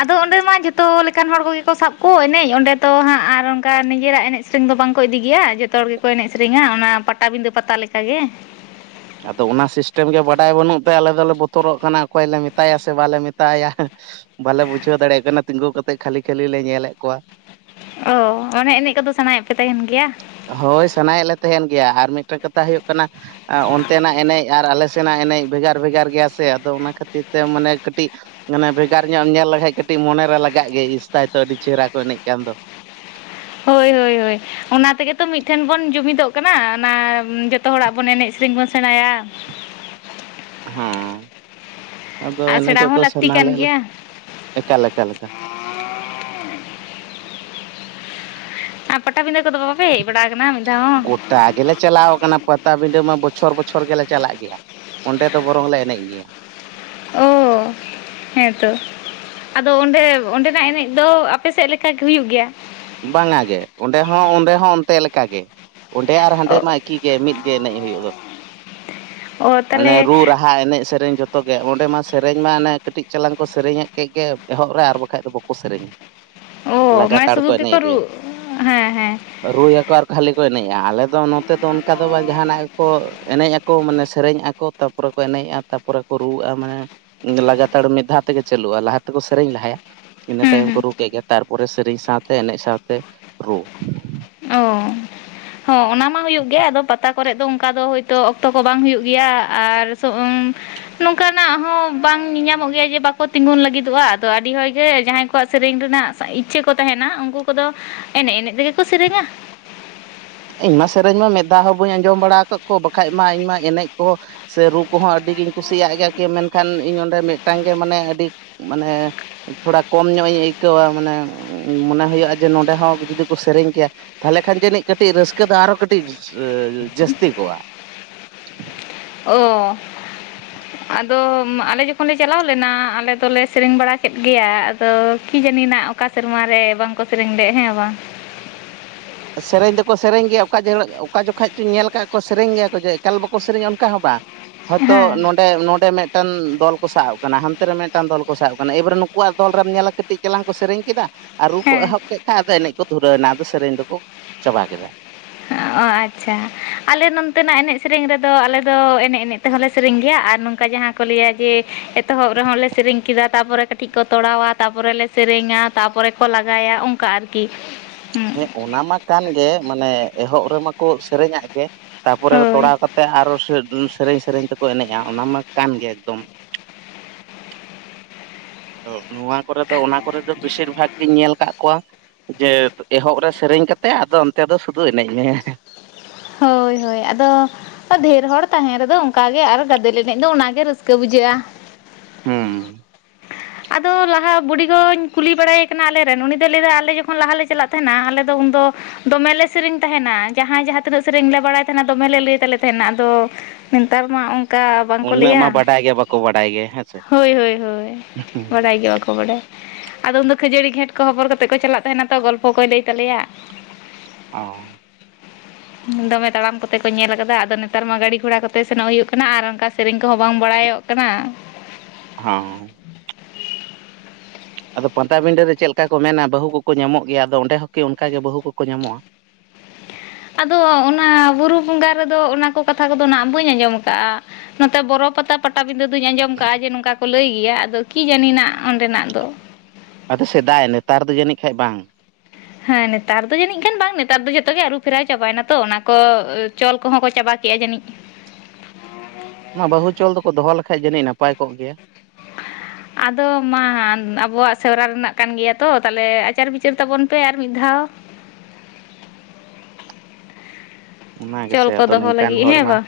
ᱟᱫᱚ ᱚᱸᱰᱮ ᱢᱟ ᱡᱚᱛᱚ ᱞᱮᱠᱟᱱ ᱦᱚᱲ ᱠᱚ ᱜᱮ ᱠᱚ ᱥᱟᱵᱽ ᱠᱚ ᱮᱱᱮᱡ ᱚᱸᱰᱮ ᱛᱚ ᱦᱟᱸᱜ ᱟᱨ ᱚᱱᱠᱟ ᱱᱤᱡᱮᱨᱟᱜ ᱮᱱᱮᱡ ᱥᱮᱫ ᱫᱚ ᱵᱟᱝ ᱠᱚ ᱤᱫᱤ ᱜᱮᱭᱟ᱿ ᱡᱚᱛᱚ ᱦᱚᱲ ᱜᱮᱠᱚ ᱮᱱᱮᱡ ᱥᱮᱨᱮᱧᱼᱟ᱾ ᱚᱱᱟ ᱯᱟᱴᱟᱵᱤᱸᱫᱟᱹ ᱯᱟᱛᱟ ᱞᱮᱠᱟ ᱜᱮ᱾ ᱟᱫᱚ ᱚᱱᱟ ᱥᱤᱥᱴᱮᱢ ᱜᱮ ᱵᱟᱰᱟᱭ ᱵᱟᱹᱱᱩᱜ ᱛᱮ, ᱟᱞᱮ ᱫᱚᱞᱮ ᱵᱚᱛᱚᱨᱚᱜ ᱠᱟᱱᱟ᱾ ᱚᱠᱚᱭ ᱞᱮ ᱢᱮᱛᱟᱭᱟ ᱥᱮ ᱵᱟᱞᱮ ᱢᱮᱛᱟᱭᱟ? ᱵᱟᱞᱮ ᱵᱩᱡᱷᱟᱹᱣ ᱫᱟᱲᱮᱜ ᱠᱟᱱᱟ᱾ ᱛᱤᱸᱜᱩ ᱠᱟᱛᱮ ᱠᱷᱟᱹᱞᱤ ᱠᱷᱟᱹᱞᱤ ᱞᱮ ᱧᱮᱞᱮᱫ ᱠᱚᱣᱟ᱾ ᱚ ᱚᱱᱮ ᱮᱱᱮᱡ ᱠᱚᱫᱚ ᱥᱟᱱᱟᱭᱮᱫ ᱯᱮ ᱛᱟᱦᱮᱱ ᱜᱮᱭᱟ᱾ ᱦᱳᱭ ᱥᱟᱱᱟᱭᱮᱫ ᱞᱮ ᱛᱟᱦᱮᱱ ᱜᱮ ᱟᱨ ᱢᱤᱫ ᱢᱮᱫᱴᱮᱱ ᱠᱟᱛᱷᱟ ᱦᱩᱭᱩᱜ ᱠᱟᱱᱟ, ᱚᱱᱛᱮ ᱱᱟᱜ ᱮᱱᱮᱡ ᱟᱨ ᱟᱞᱮ ᱥᱮᱱᱟᱜ ᱮᱱᱮᱡ ᱵᱷᱮᱜᱟᱨ ᱵᱷᱮᱜᱟᱨ ᱜᱮᱭᱟ ᱥᱮ ᱟᱫᱚ ᱚᱱᱟ ᱠᱷᱟᱹᱛᱤᱨ ᱛᱮ ᱢᱟᱱᱮ ᱠᱟᱹᱴᱤᱡ ᱢᱟᱱᱮ ᱵᱷᱮᱜᱟᱨ ᱧᱚᱜ ᱮᱢ ᱧᱮᱞ ᱞᱮᱠᱷᱟᱡ ᱠᱟᱹᱴᱤᱡ ᱢᱚᱱᱮᱨᱮ ᱞᱟᱜᱟᱜ ᱜᱮᱭᱟ ᱤᱥ ᱛᱟᱭ ᱛᱚ ᱟᱹᱰᱤ ᱪᱮᱦᱨᱟ ᱠᱚ ᱮᱱᱮᱡ ᱠᱟᱱ ᱫᱚ ᱦᱳᱭ, ᱦᱳᱭ, ᱦᱳᱭ᱾ ᱚᱱᱟ ᱛᱮᱜᱮ ᱛᱚ ᱢᱤᱫᱴᱷᱮᱱ ᱵᱚᱱ ᱡᱩᱢᱤᱫᱚᱜ ᱠᱟᱱᱟ᱾ ᱚᱱᱟ ᱡᱚᱛᱚ ᱦᱚᱲᱟᱜ ᱵᱚᱱ ᱮᱱᱮᱡ ᱥᱮᱨᱮᱧ ᱵᱚᱱ ᱥᱮᱸᱬᱟᱭᱟ᱾ ᱦᱮᱸ ᱟᱫᱚ ᱟᱨ ᱥᱮᱬᱟ ᱮᱱᱮᱡᱚᱜ ᱦᱚᱸ ᱫᱚ ᱞᱟᱹᱠᱛᱤ ᱥᱟᱱᱟᱞ ᱠᱟᱱ ᱞᱮ ᱜᱮᱭᱟ ᱮᱠᱟᱞ ᱮᱠᱟᱞ ᱮᱠᱟᱞ᱾ ᱟᱨ ᱯᱟᱴᱟᱵᱤᱸᱫᱟᱹ ᱠᱚᱫᱚ ᱵᱟ ᱵᱟᱯᱮ ᱵᱟᱲᱟ ᱠᱟᱱᱟ ᱢᱤᱫ ᱫᱷᱟᱣ ᱦᱚᱸ? ᱜᱚᱴᱟ ᱜᱮᱞᱮ ᱪᱟᱞᱟᱣ ᱠᱟᱱᱟ, ᱯᱟᱛᱟᱵᱤᱸᱰᱟᱹ ᱢᱟ ᱵᱚᱪᱷᱚᱨ ᱵᱚᱪᱷᱚᱨ ᱜᱮᱞᱮ ᱪᱟᱞᱟᱜ ᱜᱮᱭᱟ᱾ ᱚᱸᱰᱮ ᱫᱚ ᱵᱚᱨᱚᱝ ᱞᱮ ᱮᱱᱮᱡ ᱜᱮᱭᱟ᱾ ᱚᱸ᱾ ᱦᱮᱸᱛᱚ ᱟᱫᱚ ᱚᱸᱰᱮ ᱚᱸᱰᱮᱱᱟᱜ ᱮᱱᱮᱡ ᱫᱚ ᱟᱯᱥᱮᱫ ᱞᱮᱠᱟ ᱜᱮ ᱦᱩᱭᱩᱜ ᱜᱮᱭᱟ? ᱵᱟᱝᱼᱟ ᱜᱮ ᱚᱸᱰᱮ ᱦᱚᱸ ᱚᱸᱰᱮ ᱦᱚᱸ ᱚᱱᱛᱮ ᱞᱮᱠᱟ ᱜᱮ᱾ ᱚᱸᱰᱮ ᱟᱨ ᱦᱟᱸᱰᱮ ᱚ ᱢᱟ ᱮᱠᱤ ᱜᱮ ᱢᱤᱫ ᱜᱮ ᱮᱱᱮᱡ ᱦᱩᱭᱩᱜ ᱫᱚ᱾ ᱚ ᱚᱱᱮ ᱛᱟᱦᱚᱞᱮ ᱨᱩ ᱨᱟᱦᱟ ᱮᱱᱮᱡ ᱥᱮᱨᱮᱧ ᱡᱚᱛᱚ ᱡᱚᱛᱚ ᱜᱮ ᱚᱸᱰᱮ ᱢᱟ ᱥᱮᱨᱮᱧ ᱢᱟ ᱚᱱᱮ ᱠᱟᱹᱴᱤᱡ ᱪᱟᱞᱟᱝ ᱠᱚ ᱥᱮᱨᱮᱧᱮᱫ ᱠᱮᱫ ᱜᱮ ᱮᱦᱚᱵ ᱨᱮ ᱟᱨ ᱵᱟᱠᱷᱟᱡ ᱫᱚ ᱵᱟᱠᱚ ᱥᱮᱨᱮᱧᱟ ᱳ ᱢᱟ ᱞᱟᱜᱟᱛᱟᱲ ᱥᱩᱫᱩ ᱜᱮᱠᱚ ᱨᱩ ᱦᱮᱸ ᱦᱮᱸ ᱨᱩ ᱭᱟᱠᱚ ᱟᱨ ᱠᱷᱟᱹᱞᱤ ᱠᱚ ᱮᱱᱮᱡᱼᱟ ᱟᱞᱮ ᱫᱚ ᱱᱚᱛᱮ ᱫᱚ ᱚᱱᱠᱟ ᱫᱚ ᱵᱟᱝ ᱡᱟᱦᱟᱱᱟᱜ ᱜᱮ ᱠᱚ ᱮᱱᱮᱡ ᱟᱠᱚ ᱢᱟᱱᱮ ᱥᱮᱨᱮᱧ ᱟᱠᱚ᱾ ᱛᱟᱯᱚᱨᱮ ᱠᱚ ᱮᱱᱮᱡᱼᱟ ᱛᱟᱨᱯᱚᱨᱮ ᱠᱚ ᱨᱩᱣᱟᱹᱜᱼᱟ ᱢᱟᱱᱮ ᱞᱟᱜᱟᱛᱟᱲ ᱢᱤᱫ ᱫᱷᱟᱣ ᱛᱮᱜᱮ ᱪᱟᱹᱞᱩᱜᱼᱟ ᱞᱟᱦᱟ ᱛᱮᱠᱚ ᱥᱮᱨᱮᱧ ᱞᱟᱦᱟᱭᱟ ᱤᱱᱟᱹ ᱦᱩᱸ ᱛᱟᱭᱚᱢ ᱠᱚ ᱦᱩᱸ ᱨᱩ ᱠᱮᱜ ᱜᱮ ᱛᱟᱨᱯᱚᱨᱮ ᱥᱮᱨᱮᱹᱧ ᱥᱟᱶᱛᱮ ᱮᱱᱮᱡ ᱥᱟᱶᱛᱮ ᱨᱩ᱾ ᱚ ᱦᱚᱸ ᱚᱱᱟ ᱢᱟ ᱦᱩᱭᱩᱜ ᱜᱮ ᱟᱫᱚ ᱯᱟᱛᱟ ᱠᱚᱨᱮᱫ ᱫᱚ ᱚᱱᱠᱟ ᱫᱚ ᱦᱳᱭᱛᱚ ᱚᱠᱛᱚ ᱠᱚ ᱵᱟᱝ ᱦᱩᱭᱩᱜ ᱜᱮᱭᱟ ᱟᱨ ᱱᱚᱝᱠᱟ ᱱᱟᱜ ᱦᱚᱸ ᱵᱟᱝ ᱧᱮ ᱧᱟᱢᱚᱜ ᱜᱮᱭᱟ ᱡᱮ ᱵᱟᱠᱚ ᱛᱤᱸᱜᱩᱱ ᱞᱟᱹᱜᱤᱫᱚᱜᱼᱟ ᱟᱫᱚ ᱟᱹᱰᱤ ᱦᱚᱲᱜᱮ ᱡᱟᱦᱟᱸᱭ ᱠᱚᱣᱟᱜ ᱥᱮᱨᱮᱧ ᱨᱮᱱᱟᱜ ᱤᱪᱪᱷᱟᱹ ᱠᱚ ᱛᱟᱦᱮᱱᱟ ᱩᱱᱠᱩ ᱠᱚᱫᱚ ᱮᱱᱮᱡ ᱮᱱᱮᱡ ᱛᱮᱜᱮ ᱠᱚ ᱥᱮᱨᱮᱧᱟ᱾ ᱤᱧᱢᱟ ᱥᱮᱨᱮᱧ ᱢᱟ ᱢᱮᱫ ᱫᱷᱟᱣ ᱦᱚᱸ ᱵᱟᱹᱧ ᱟᱸᱡᱚᱢ ᱵᱟᱲᱟ ᱟᱠᱟᱫ ᱠᱚᱣᱟ ᱵᱟᱠᱷᱟᱡ ᱢᱟ ᱤᱧᱢᱟ ᱮᱱᱮᱡ ᱠᱚ ᱥᱮ ᱨᱩ ᱠᱚᱦᱚᱸ ᱟᱹᱰᱤ ᱜᱤᱧ ᱠᱩᱥᱤᱭᱟᱜ ᱜᱮ ᱠᱤ ᱢᱮᱱᱠᱷᱟᱱ ᱤᱧ ᱚᱸᱰᱮ ᱢᱤᱫᱴᱟᱝ ᱜᱮ ᱢᱟᱱᱮ ᱟᱹᱰᱤ ᱢᱟᱱᱮ ᱛᱷᱚᱲᱟ ᱠᱚᱢ ᱧᱚᱜ ᱤᱧ ᱤᱭᱠᱟᱹᱣᱟ ᱢᱟᱱᱮ ᱢᱚᱱᱮ ᱦᱩᱭᱩᱜᱼᱟ ᱡᱮ ᱱᱚᱰᱮ ᱦᱚᱸ ᱡᱩᱫᱤ ᱠᱚ ᱥᱮᱨᱮᱧ ᱠᱮᱭᱟ, ᱛᱟᱦᱞᱮ ᱠᱷᱟᱱ ᱡᱟᱹᱱᱤᱡ ᱠᱟᱹᱴᱤᱡ ᱨᱟᱹᱥᱠᱟᱹ ᱫᱚ ᱟᱨᱚ ᱠᱟᱹᱴᱤᱡ ᱡᱟᱹᱥᱛᱤ ᱠᱚᱜᱼᱟ᱾ ᱚᱻ᱾ ᱟᱫᱚ ᱢᱟ ᱟᱞᱮ ᱡᱚᱠᱷᱚᱱ ᱞᱮ ᱪᱟᱞᱟᱣ ᱞᱮᱱᱟ ᱟᱞᱮ ᱫᱚᱞᱮ ᱥᱮᱨᱮᱧ ᱵᱟᱲᱟ ᱠᱮᱫ ᱜᱮᱭᱟ ᱟᱫᱚ ᱠᱤ ᱡᱟᱹᱱᱤᱡ ᱱᱟᱜᱼᱼ ᱚᱠᱟ ᱥᱮᱨᱢᱟ ᱨᱮ ᱵᱟᱝ ᱠᱚ ᱥᱮᱨᱮᱧ ᱞᱮᱜ ᱦᱮᱸ ᱵᱟᱝ᱾ ᱥᱮᱨᱮᱧ ᱫᱚᱠᱚ ᱥᱮᱨᱮᱧ ᱜᱮᱭᱟ ᱚᱠᱟ ᱡᱮᱦᱲᱚᱜ ᱚᱠᱟ ᱡᱚᱠᱷᱟᱡ ᱪᱩᱧ ᱧᱮᱞ ᱠᱟᱜ-ᱟ ᱠᱚᱣᱟ ᱥᱮᱨᱮᱧ ᱜᱮᱭᱟ ᱠᱚ ᱡᱮ ᱮᱠᱟᱞ ᱵᱟᱠᱚ ᱥᱮᱨᱮᱧᱟ ᱚᱱᱠᱟ ᱦᱚᱸ ᱵᱟᱝ᱾ ᱦᱳᱭᱛᱚ ᱦᱮᱸ ᱱᱚᱸᱰᱮ ᱱᱚᱸᱰᱮ ᱢᱤᱫᱴᱮᱱ ᱫᱚᱞᱼᱼ ᱠᱚ ᱥᱟᱵ ᱟᱠᱟᱱᱟ ᱦᱟᱱᱛᱮ ᱨᱮ ᱢᱮᱜᱴᱟᱱ ᱫᱚᱞ ᱠᱚ ᱥᱟᱵ ᱟᱠᱟᱱᱟ ᱮᱭ ᱵᱟᱨᱮ ᱱᱩᱠᱩ ᱣᱟᱜ ᱫᱚᱞ ᱨᱮᱢ ᱧᱮᱞᱟ ᱠᱟᱹᱴᱤᱡ ᱪᱮᱞᱟᱝ ᱠᱚ ᱥᱮᱨᱮᱧ ᱠᱮᱫᱟᱼᱼ ᱟᱨ ᱨᱩ ᱠᱚ ᱦᱮᱸ ᱮᱦᱚᱵ ᱠᱮ ᱠᱷᱟᱡ ᱟᱫᱚ ᱮᱱᱮᱡ ᱠᱚ ᱫᱷᱩᱨᱟᱹᱣ ᱱᱟ ᱟᱫᱚ ᱥᱮᱨᱮᱧ ᱫᱚᱠᱚ ᱪᱟᱵᱟ ᱠᱮᱫᱟ᱾ ᱦᱚᱸᱜ-ᱚᱻ ᱟᱪᱪᱷᱟ ᱟᱞᱮ ᱱᱚᱱᱛᱮᱸᱱᱟᱜ ᱮᱱᱮᱡ ᱥᱮᱨᱮᱧ ᱨᱮᱫᱚ ᱟᱞᱮ ᱫᱚ ᱮᱱᱮᱡ ᱮᱱᱮᱡᱼᱼ ᱛᱮ ᱦᱚᱸᱞᱮ ᱥᱮᱨᱮᱧ ᱜᱮᱭᱟ ᱟᱨ ᱱᱚᱝᱠᱟ ᱡᱟᱦᱟᱸ ᱠᱚ ᱞᱟᱹᱭᱟ ᱡᱮ ᱮᱛᱚᱦᱚᱵ ᱨᱮᱦᱚᱸ ᱞᱮ ᱥᱮᱨᱮᱧ ᱠᱮᱫᱟ ᱛᱟᱯᱚᱨᱮ ᱠᱟᱹᱴᱼᱼ ᱠᱟᱹᱴᱤᱡ ᱠᱚ ᱛᱚᱲᱟᱣᱟ ᱛᱟᱯᱚᱨᱮ ᱞᱮ ᱥᱮᱨᱮᱧᱟ ᱛᱟᱯᱚᱨᱮ ᱠᱚ ᱞᱟᱜᱟᱭᱟ ᱚᱱᱠᱟ ᱟᱨ ᱠᱤ᱾ ᱦᱮᱸ ᱚᱱᱟ ᱢᱟ ᱠᱟᱱ ᱜᱮ ᱢᱟᱱᱮ ᱮᱦᱚᱵ ᱨᱮᱢᱟ ᱠᱚ ᱥᱮᱨᱮᱧᱟᱜ ᱜᱮ᱾ ᱛᱟᱯᱚᱨᱮ ᱫᱚ ᱦᱳᱭ ᱛᱚᱲᱟᱣ ᱠᱟᱛᱮᱜ ᱟᱨᱚ ᱥᱮᱫ ᱚ ᱥᱮᱨᱮᱧ ᱥᱮᱨᱮᱧ ᱛᱮᱠᱚ ᱮᱱᱮᱡᱼᱟ ᱚᱱᱟ ᱢᱟ ᱠᱟᱱ ᱜᱮ ᱮᱠᱫᱚᱢ᱾ ᱟᱫᱚ ᱱᱚᱣᱟ ᱠᱚᱨᱮ ᱫᱚ ᱚᱱᱟ ᱠᱚᱨᱮ ᱫᱚ ᱵᱮᱥᱤᱨ ᱵᱷᱟᱜ ᱜᱤᱧ ᱧᱮᱞ ᱠᱟᱜ ᱠᱚᱣᱟ᱾ ᱡᱮ ᱮᱦᱚᱵ ᱨᱮ ᱥᱮᱨᱮᱧ ᱠᱟᱛᱮᱜ ᱟᱫᱚ ᱚᱱᱛᱮ ᱫᱚ ᱥᱩᱫᱩ ᱮᱱᱮᱡ ᱢᱮ᱾ ᱦᱳᱭ ᱦᱳᱭ ᱟᱫᱚ᱾ ᱠᱟ ᱰᱷᱮᱨ ᱦᱚᱲ ᱛᱟᱦᱮᱸᱱ ᱨᱮᱫᱚ ᱚᱱᱠᱟ ᱜᱮ ᱟᱨ ᱜᱟᱫᱮᱞ ᱮᱱᱮᱡ ᱫᱚ ᱚᱱᱟ ᱜᱮ ᱨᱟᱹᱥᱠᱟᱹ ᱵᱩᱡᱷᱟᱹᱜ-ᱟ᱾ ᱦᱩᱸ᱾ ᱟᱫᱚ ᱞᱟᱦᱟ ᱵᱩᱰᱤ ᱜᱚᱧ ᱠᱩᱞᱤ ᱵᱟᱲᱟᱭᱮ ᱠᱟᱱᱟ ᱟᱞᱮ ᱨᱮᱱ ᱩᱱᱤ ᱫᱚᱭ ᱞᱟᱹᱭ ᱫᱟ ᱟᱞᱮ ᱡᱚᱠᱷᱚᱱ ᱞᱟᱦᱟ ᱞᱮ ᱪᱟᱞᱟᱜᱼᱼ ᱛᱟᱦᱮᱱᱟ ᱟᱞᱮ ᱫᱚ ᱩᱱ ᱫᱚᱢᱮ ᱞᱮ ᱥᱮᱨᱮᱧ ᱛᱟᱦᱮᱱᱟ ᱡᱟᱦᱟᱸᱭ ᱡᱟᱦᱟᱸᱼᱼ ᱛᱤᱱᱟᱹᱜ ᱥᱮᱨᱮᱧ ᱞᱮ ᱵᱟᱲᱟᱭ ᱛᱟᱦᱮᱱᱟ ᱫᱚᱢᱮ ᱞᱮ ᱞᱟᱹᱭ ᱛᱟᱞᱮ ᱛᱟᱦᱮᱱᱟ ᱟᱫᱚ ᱱᱮᱛᱟᱨ ᱢᱟ ᱚᱝᱼᱼ ᱠᱟ ᱵᱟᱝ ᱠᱚ ᱩᱱᱟᱹᱜ ᱢᱟ ᱞᱟᱹᱭᱟ ᱵᱟᱰᱟᱭ ᱜᱮ ᱵᱟᱠᱚ ᱵᱟᱰᱟᱭ ᱜᱮ ᱦᱮᱸᱥᱮ ᱦᱳᱭ ᱦᱳᱭ ᱵᱟᱰᱟᱭ ᱜᱮ ᱵᱟᱠᱚ ᱵᱟᱰᱟᱭᱟ᱾ ᱟᱫᱚ ᱩᱱ ᱫᱚ ᱠᱷᱟᱹᱡᱟᱹᱲᱤ ᱜᱷᱮᱸᱴ ᱠᱚ ᱦᱚᱵᱚᱨ ᱠᱟᱛᱮᱜ ᱠᱚ ᱪᱟᱞᱟᱜ ᱛᱟᱦᱮᱱᱟ ᱛᱚ ᱜᱚᱞᱯᱷᱚ ᱠᱚᱭ ᱞᱟᱹᱭ ᱛᱟᱞᱮᱭᱟ᱾ ᱚᱸᱻ᱾ ᱫᱚᱢᱮ ᱛᱟᱲᱟᱢ ᱠᱚᱛᱮ ᱠᱚ ᱧᱮᱞ ᱟᱠᱟᱫᱟ ᱟᱫᱚ ᱱᱮᱛᱟᱨ ᱢᱟ ᱜᱟᱹᱲᱤ ᱜᱷᱚᱲᱟ ᱠᱚᱛᱮ ᱥᱮᱱᱚᱜ ᱦᱩᱭᱩᱜ ᱠᱟᱱᱟ ᱟᱨ ᱚᱱᱠᱟᱼᱼ ᱥᱮᱨᱮᱧ ᱠᱚᱦᱚᱸ ᱵᱟᱝ ᱵᱟᱲᱟᱭᱚᱜ ᱠᱟᱱᱟ᱾ ᱦᱚᱸ᱾ ᱟᱫᱚ ᱯᱟᱛᱟ ᱵᱤᱸᱰᱟᱹ ᱨᱮ ᱪᱮᱜ ᱞᱮᱠᱟ ᱠᱚ ᱢᱮᱱᱟ ᱵᱟᱹᱦᱩ ᱠᱚᱠᱚ ᱧᱟᱢᱚᱜ ᱜᱮᱭᱟ ᱟᱫᱚ ᱚᱸᱰᱮ ᱦᱚᱸ ᱠᱤ ᱚᱱᱠᱟ ᱜᱮ ᱵᱟᱹᱦᱩ ᱠᱚᱠᱚ ᱧᱟᱢᱚᱜ-ᱟ? ᱟᱫᱚ ᱚᱱᱟ ᱵᱩᱨᱩ ᱵᱚᱸᱜᱟ ᱨᱮᱫᱚ ᱚᱱᱟ ᱠᱚ ᱠᱟᱛᱷᱟ ᱠᱚᱫᱚ ᱱᱟᱦᱟᱸᱜ ᱵᱟᱹᱧ ᱟᱸᱡᱚᱢ ᱟᱠᱟᱜ-ᱟ᱾ ᱱᱚᱛᱮ ᱵᱚᱨᱚ ᱯᱟᱛᱟ ᱯᱟᱴᱼᱼ ᱯᱟᱴᱟ ᱵᱤᱸᱰᱟᱹ ᱫᱩᱧ ᱟᱸᱡᱚᱢ ᱠᱟᱜ-ᱟ ᱡᱮ ᱱᱚᱝᱠᱟ ᱠᱚ ᱞᱟᱹᱭ ᱜᱮᱭᱟ ᱟᱫᱚ ᱠᱤ ᱡᱟᱹᱱᱤ ᱱᱟᱜ ᱚᱸᱰᱮ ᱱᱟᱜ ᱫᱚ᱾ ᱟᱫᱚ ᱥᱮᱫᱟᱭ ᱱᱮᱛᱟᱨ ᱫᱚ ᱡᱟᱹᱱᱤᱡ ᱠᱷᱟᱡ ᱵᱟᱝ᱾ ᱦᱮᱸ ᱱᱮᱛᱟᱨ ᱫᱚ ᱡᱟᱹᱱᱤᱡ ᱠᱷᱟᱱ ᱵᱟᱝ ᱱᱮᱛᱟᱨ ᱫᱚ ᱡᱚᱛᱚ ᱜᱮ ᱟᱹᱨᱩ ᱯᱷᱮᱨᱟᱣ ᱪᱟᱵᱟᱭ ᱱᱟ ᱛᱚ ᱚᱱᱟ ᱠᱚ ᱚ ᱪᱚᱞ ᱠᱚᱦᱚᱸ ᱠᱚ ᱪᱟᱵᱟ ᱠᱮᱜ-ᱟ ᱡᱟᱹᱱᱤᱡ᱾ ᱚᱱᱟ ᱵᱟᱹᱦᱩ ᱪᱚᱞ ᱫᱚᱠᱚ ᱫᱚᱦᱚ ᱞᱮᱠᱷᱟᱡ ᱡᱟᱹᱱᱤᱡ ᱱᱟᱯᱟᱭ ᱠᱚᱜ ᱜᱮᱭᱟ᱾ ᱟᱫᱚ ᱢᱟ ᱟᱵᱚᱣᱟᱜ ᱥᱮᱣᱨᱟ ᱨᱮᱱᱟᱜ ᱠᱟᱱ ᱜᱮᱭᱟ ᱛᱚ ᱛᱟᱦᱚᱞᱮ ᱟᱪᱟᱨ ᱵᱤᱪᱟᱹᱨ ᱛᱟᱵᱚᱱ ᱯᱮ ᱟᱨ ᱢᱤᱫ ᱫᱷᱟᱣ᱾ ᱚᱱᱟ ᱪᱚᱞ ᱜᱮᱥᱮ ᱠᱚ ᱟᱫᱚ ᱫᱚᱦᱚ ᱱᱮᱝ ᱠᱟᱱ ᱞᱟᱹᱜᱤᱫ ᱦᱚᱲ ᱦᱮᱸ ᱢᱟᱼᱼ ᱵᱟᱝ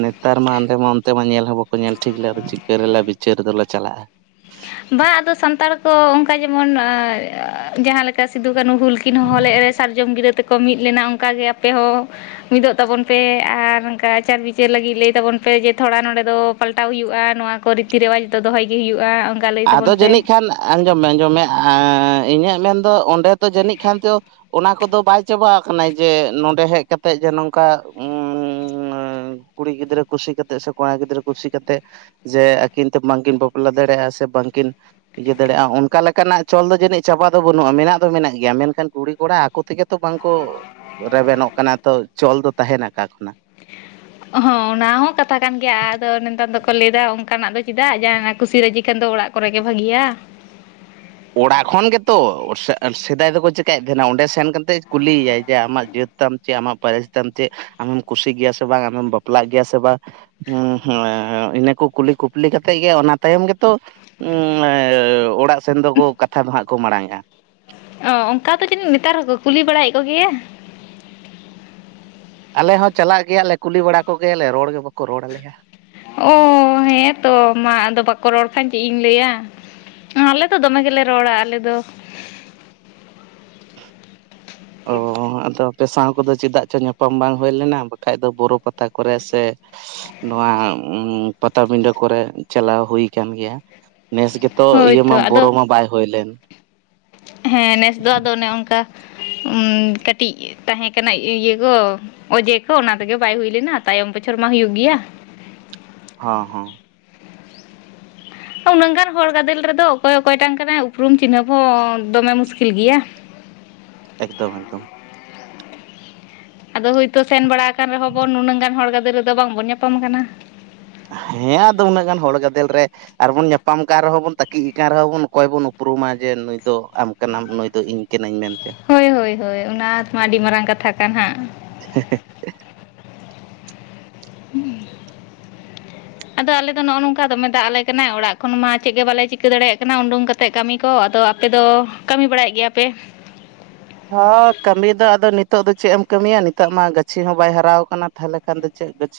ᱱᱮᱛᱟᱨ ᱢᱟ ᱟᱞᱮ ᱢᱟ ᱚᱱᱛᱮ ᱢᱟ ᱧᱮᱞ ᱦᱚᱸ ᱵᱟᱠᱚ ᱧᱮᱞ ᱴᱷᱤᱠ ᱞᱮ ᱟᱫᱚ ᱪᱤᱠᱟᱹ ᱨᱮᱞᱮ ᱵᱤᱪᱟᱹᱨ ᱫᱚᱞᱮ ᱪᱟᱞᱟᱜ-ᱟ᱾ <inaudible> ᱵᱟ ᱟᱫᱚ ᱥᱟᱱᱛᱟᱲ ᱠᱚ ᱚᱱᱠᱟ ᱡᱮᱢᱚᱱ ᱚᱻ ᱡᱟᱦᱟᱸ ᱞᱮᱠᱟ ᱥᱤᱫᱩ ᱠᱟᱹᱱᱩ ᱦᱩᱞ ᱠᱤᱱ ᱦᱚᱦᱚ ᱞᱮᱜ ᱨᱮ ᱥᱟᱨᱡᱚᱢ ᱜᱤᱨᱟᱹᱼᱼ ᱛᱮᱠᱚ ᱢᱤᱫ ᱞᱮᱱᱟ ᱚᱱᱠᱟ ᱜᱮ ᱟᱯᱮ ᱦᱚᱸ᱾ ᱢᱤᱫᱚᱜ ᱛᱟᱵᱚᱱ ᱯᱮ ᱟᱨ ᱱᱚᱝᱠᱟ ᱟᱪᱟᱨ ᱵᱤᱪᱟᱹᱨ ᱞᱟᱹᱜᱤᱫ ᱞᱟᱹᱭ ᱛᱟᱵᱚᱱ ᱯᱮ ᱡᱮ ᱛᱷᱚᱲᱟ ᱱᱚᱸᱰᱮ ᱫᱚᱼᱼ ᱯᱟᱞᱴᱟᱣ ᱦᱩᱭᱩᱜ-ᱟ ᱱᱚᱣᱟ ᱠᱚ ᱨᱤᱛᱤ ᱨᱮᱣᱟᱡᱽ ᱫᱚ ᱫᱚᱦᱚᱭ ᱜᱮ ᱦᱩᱭᱩᱜᱼᱟ ᱚᱱᱠᱟ᱾ ᱞᱟᱹᱭ ᱟᱫᱚ ᱛᱟᱵᱚᱱ ᱯᱮ ᱡᱟᱹᱱᱤᱡ ᱠᱷᱟᱱ ᱟᱸᱡᱚᱢ ᱢᱮ ᱟᱸᱡᱚᱢ ᱢᱮ ᱟᱸᱻ ᱤᱧᱟᱹᱜ ᱢᱮᱱ ᱫᱚ ᱚᱸᱰᱮ ᱫᱚ ᱡᱟᱹᱱᱤᱡ ᱠᱷᱟᱱ ᱪᱚᱼᱼ ᱚᱱᱟ ᱠᱚᱫᱚ ᱵᱟᱭ ᱪᱟᱵᱟ ᱟᱠᱟᱱᱟ ᱡᱮ ᱱᱚᱸᱰᱮ ᱦᱮᱡ ᱠᱟᱛᱮᱜ ᱡᱮ ᱱᱚᱝᱠᱟ ᱩᱸᱻ ᱱᱚᱼᱼ ᱠᱩᱲᱤ ᱜᱤᱫᱽᱨᱟᱹ ᱠᱩᱥᱤ ᱠᱟᱛᱮᱜ ᱥᱮ ᱠᱚᱲᱟ ᱜᱤᱫᱽᱨᱟᱹ ᱠᱩᱥᱤ ᱠᱟᱛᱮᱜ ᱡᱮ ᱟᱹᱠᱤᱱ ᱛᱮ ᱵᱟᱝ ᱠᱤᱱ ᱵᱟᱯᱞᱟ ᱫᱟᱲᱮᱜ-ᱟ ᱥᱮᱼᱼ ᱵᱟᱝ ᱠᱤᱱᱼᱼ ᱤᱭᱟᱹ ᱫᱟᱲᱮᱜ-ᱟ ᱚᱱᱠᱟ ᱞᱮᱠᱟ ᱱᱟᱜ ᱪᱚᱞ ᱫᱚ ᱡᱟᱹᱱᱤᱡ ᱪᱟᱵᱟ ᱫᱚ ᱵᱟᱹᱱᱩᱜ-ᱟ ᱢᱮᱱᱟᱜ ᱫᱚ ᱢᱮᱱᱟᱜ ᱜᱮᱭᱟ ᱢᱮᱱᱠᱷᱟᱱ ᱠᱩᱲᱤ ᱠᱚᱲᱟ ᱟᱠᱚ ᱛᱮᱜᱮᱼᱼ ᱛᱚ ᱵᱟᱝ ᱠᱚ ᱨᱮᱵᱮᱱᱚᱜ ᱠᱟᱱᱟ ᱛᱚ ᱪᱚᱞ ᱫᱚ ᱛᱟᱦᱮᱱᱟ ᱠᱟ ᱠᱷᱚᱱᱟᱜ᱾ ᱦᱚᱸ ᱚᱱᱟ ᱦᱚᱸ ᱠᱟᱛᱷᱟ ᱠᱟᱱ ᱜᱮᱭᱟ ᱟᱫᱚ ᱱᱮᱛᱟᱨ ᱫᱚᱠᱚ ᱞᱟᱹᱭ ᱫᱟ ᱚᱱᱠᱟ ᱱᱟᱜ ᱫᱚ ᱪᱮᱫᱟᱜ ᱡᱟᱦᱟᱸ ᱱᱟᱜ ᱠᱩᱥᱤ ᱨᱟᱹᱡᱤ ᱠᱷᱟᱱ ᱫᱚ ᱚᱲᱟᱜᱼᱼ ᱠᱚᱨᱮ ᱜᱮ ᱵᱷᱟᱹᱜᱤᱭᱟ᱾ ᱚᱲᱟᱜ ᱠᱷᱚᱱ ᱜᱮᱛᱚ ᱥᱮᱜ ᱥᱮᱫᱟᱭ ᱫᱚᱠᱚ ᱪᱮᱠᱟᱭᱮᱫ ᱛᱮᱦᱮᱱᱟ ᱚᱸᱰᱮ ᱥᱮᱱ ᱠᱟᱛᱮᱜ ᱠᱩᱞᱤᱭ ᱭᱟᱭ ᱡᱮ ᱟᱢᱟᱜ ᱡᱟᱹᱛᱼᱼ ᱛᱟᱢ ᱪᱮᱫ ᱟᱢᱟᱜ ᱯᱟᱹᱨᱮᱥ ᱛᱟᱢ ᱪᱮᱫ ᱟᱢᱦᱚᱢ ᱠᱩᱥᱤ ᱜᱮᱭᱟ ᱥᱮ ᱵᱟᱝ ᱟᱢᱮᱢ ᱵᱟᱯᱞᱟᱜ ᱜᱮᱭᱟ ᱥᱮ ᱵᱟᱝ, ᱩᱸ ᱦᱮᱸ ᱤᱱᱟᱹ ᱠᱚ ᱠᱩᱞᱤ ᱠᱚ ᱞᱤ ᱠᱟᱛᱮᱫ ᱜᱮ ᱚᱱᱟ ᱛᱟᱭᱚᱢ ᱜᱮᱛᱚ ᱚᱲᱟᱜ ᱥᱮᱱ ᱫᱚᱠᱚ ᱠᱟᱛᱷᱟ ᱫᱚ ᱦᱟᱸᱜ ᱠᱚ ᱢᱟᱲᱟᱝᱼᱟ᱾ ᱚ ᱚᱱᱠᱟ ᱫᱚ ᱡᱟᱹᱱᱤᱡ ᱱᱮᱛᱟᱨ ᱦᱚᱸᱠᱚ ᱠᱩᱞᱤ ᱵᱟᱲᱟᱭᱮᱫ ᱠᱚᱜᱮᱭᱟ᱾ ᱟᱞᱮ ᱦᱚᱸ ᱪᱟᱞᱟᱜ ᱜᱮᱭᱟ ᱞᱮ ᱠᱩᱞᱤ ᱵᱟᱲᱟ ᱠᱚᱜᱮᱭᱟᱞᱮ ᱨᱚᱲ ᱜᱮ ᱵᱟᱠᱚ ᱨᱚᱲ ᱟᱞᱮᱭᱟ᱾ ᱚ ᱦᱮᱸ ᱛᱚ ᱢᱟ ᱟᱫᱚ ᱵᱟᱠᱚ ᱨᱚᱲ ᱠᱷᱟᱱ ᱪᱮᱫ ᱤᱧ ᱞᱟᱹᱭᱟ᱾ ᱟᱞᱮ ᱫᱚ ᱫᱚᱢᱮ ᱜᱮᱞᱮ ᱨᱚᱲᱟ ᱟᱞᱮ ᱫᱚ ᱚ <inaudible> ᱟᱫᱚ ᱟᱯᱮ ᱥᱟᱶ ᱠᱚᱫᱚ ᱪᱮᱫᱟᱜ ᱪᱚᱝ ᱧᱟᱯᱟᱢ ᱵᱟᱝ ᱦᱩᱭ ᱞᱮᱱᱟ ᱵᱟᱠᱷᱟᱡ ᱫᱚ ᱵᱚᱨᱚ ᱯᱟᱛᱟ ᱠᱚᱨᱮ ᱥᱮ ᱱᱚᱣᱟ ᱯᱟᱴᱟᱵᱤᱸᱰᱟᱹ ᱠᱚᱨᱮ ᱪᱟᱞᱟᱣ ᱦᱳᱭ ᱠᱟᱱ ᱜᱮᱭᱟ ᱱᱮᱥ ᱜᱮ ᱛᱚ ᱤᱭᱟᱹ ᱢᱟ ᱦᱳᱭᱛᱚ ᱵᱚᱨᱚ ᱟᱫᱚ ᱢᱟ ᱵᱟᱭ ᱦᱳᱭ ᱞᱮᱱ ᱦᱮᱸ ᱱᱮᱥ ᱫᱚ ᱟᱫᱚ ᱚᱱᱮ ᱚᱱᱠᱟ ᱠᱟᱹᱴᱤᱡ ᱛᱟᱦᱮᱸ ᱠᱟᱱᱟ ᱤᱭᱟᱹ ᱤᱭᱟᱹ ᱠᱚ, ᱚᱡᱮ ᱠᱚ ᱚᱱᱟ ᱛᱮᱜᱮ ᱵᱟᱭ ᱦᱩᱭ ᱞᱮᱱᱟ ᱛᱟᱭᱚᱢ ᱵᱚᱪᱷᱚᱨ ᱢᱟ ᱦᱩᱭᱩᱜ ᱜᱮᱭᱟ᱾ ᱦᱚᱸ ᱦᱚᱸ ᱩᱱᱟᱹᱜ ᱜᱟᱱ ᱦᱚᱲ ᱜᱟᱫᱮᱞ ᱨᱮᱫᱚ ᱚᱠᱚᱭ ᱚᱠᱚᱭᱴᱟᱝ ᱠᱟᱱᱟᱭ ᱩᱯᱨᱩᱢ ᱪᱤᱱᱦᱟᱹᱯ ᱦᱚᱸ ᱫᱚᱢᱮ ᱢᱩᱥᱠᱤᱞ ᱜᱮᱭᱟ, ᱮᱠᱫᱚᱢ ᱮᱠᱫᱚᱢ᱾ ᱟᱫᱚ ᱦᱳᱭᱛᱚ ᱥᱮᱱ ᱵᱟᱲᱟ ᱠᱟᱱ ᱨᱮᱦᱚᱸ ᱵᱚᱱ ᱱᱩᱱᱟᱹᱜ ᱜᱟᱱ ᱦᱚᱲ ᱜᱟᱫᱮᱞ ᱨᱮᱫᱚ ᱵᱟᱝᱵᱚᱱ ᱧᱟᱯᱟᱢ ᱠᱟᱱᱟ᱾ ᱦᱮᱸ ᱟᱫᱚ ᱩᱱᱟᱹᱜ ᱜᱟᱱ ᱦᱚᱲ ᱜᱟᱫᱮᱞ ᱨᱮ ᱟᱨᱵᱚᱱ ᱧᱟᱯᱟᱢ ᱠᱟᱱ ᱨᱮᱦᱚᱸ ᱵᱚᱱ ᱛᱟᱹᱠᱤᱡ ᱟᱠᱟᱱ ᱨᱮᱦᱚᱸ ᱵᱚᱱ ᱚᱠᱚᱭ ᱵᱚᱱ ᱩᱯᱨᱩᱢᱟ ᱡᱮ ᱱᱩᱭ ᱫᱚ ᱟᱢ ᱠᱟᱱᱟᱢ ᱱᱩᱭ ᱫᱚ ᱤᱧ ᱠᱟᱹᱱᱟᱹᱧ ᱢᱮᱱᱛᱮ᱾ ᱦᱳᱭ ᱦᱳᱭ ᱦᱳᱭ ᱚᱱᱟᱛᱢᱟ ᱟᱹᱰᱤ ᱢᱟᱨᱟᱝ ᱠᱟᱛᱷᱟ ᱠᱟᱱ ᱦᱟᱸᱜ᱾ ᱦᱮ ᱦᱮ ᱾ <inaudible> ᱟᱫᱚ ᱟᱞᱮ ᱫᱚ ᱱᱚᱜᱼᱚ ᱱᱚᱝᱠᱟ ᱫᱚᱢᱮ ᱫᱟᱜ ᱟᱞᱮ ᱠᱟᱱᱟᱭ ᱚᱲᱟᱜ ᱠᱷᱚᱱ ᱢᱟ ᱪᱮᱫ ᱜᱮ ᱵᱟᱞᱮ ᱪᱤᱠᱟᱹ ᱫᱟᱲᱮᱭᱟᱜ ᱠᱟᱱᱟ ᱩᱰᱩᱝ ᱠᱟᱛᱮ ᱮᱱᱛᱮᱫ ᱠᱟᱹᱢᱤ ᱠᱚ ᱟᱫᱚ ᱟᱯᱮᱫᱚ ᱠᱟᱹᱢᱤ ᱵᱟᱲᱟᱭᱮᱫ ᱜᱮᱭᱟᱯᱮ? ᱦ ᱠᱟᱹᱢᱤ ᱫᱚ ᱟᱫᱚ ᱱᱤᱛᱚᱜ ᱫᱚ ᱪᱮᱫ ᱮᱢ ᱠᱟᱹᱢᱤᱭᱟ, ᱱᱤᱛᱚᱜ ᱢᱟ ᱜᱟᱹᱪᱷᱤ ᱦᱚᱸ ᱵᱟᱭ ᱦᱟᱨᱟᱣ ᱠᱟᱱᱟ ᱛᱟᱦᱚᱞᱮ ᱠᱷᱟᱱ ᱫᱚ ᱪᱮᱫ ᱜᱟᱹᱪᱷᱤ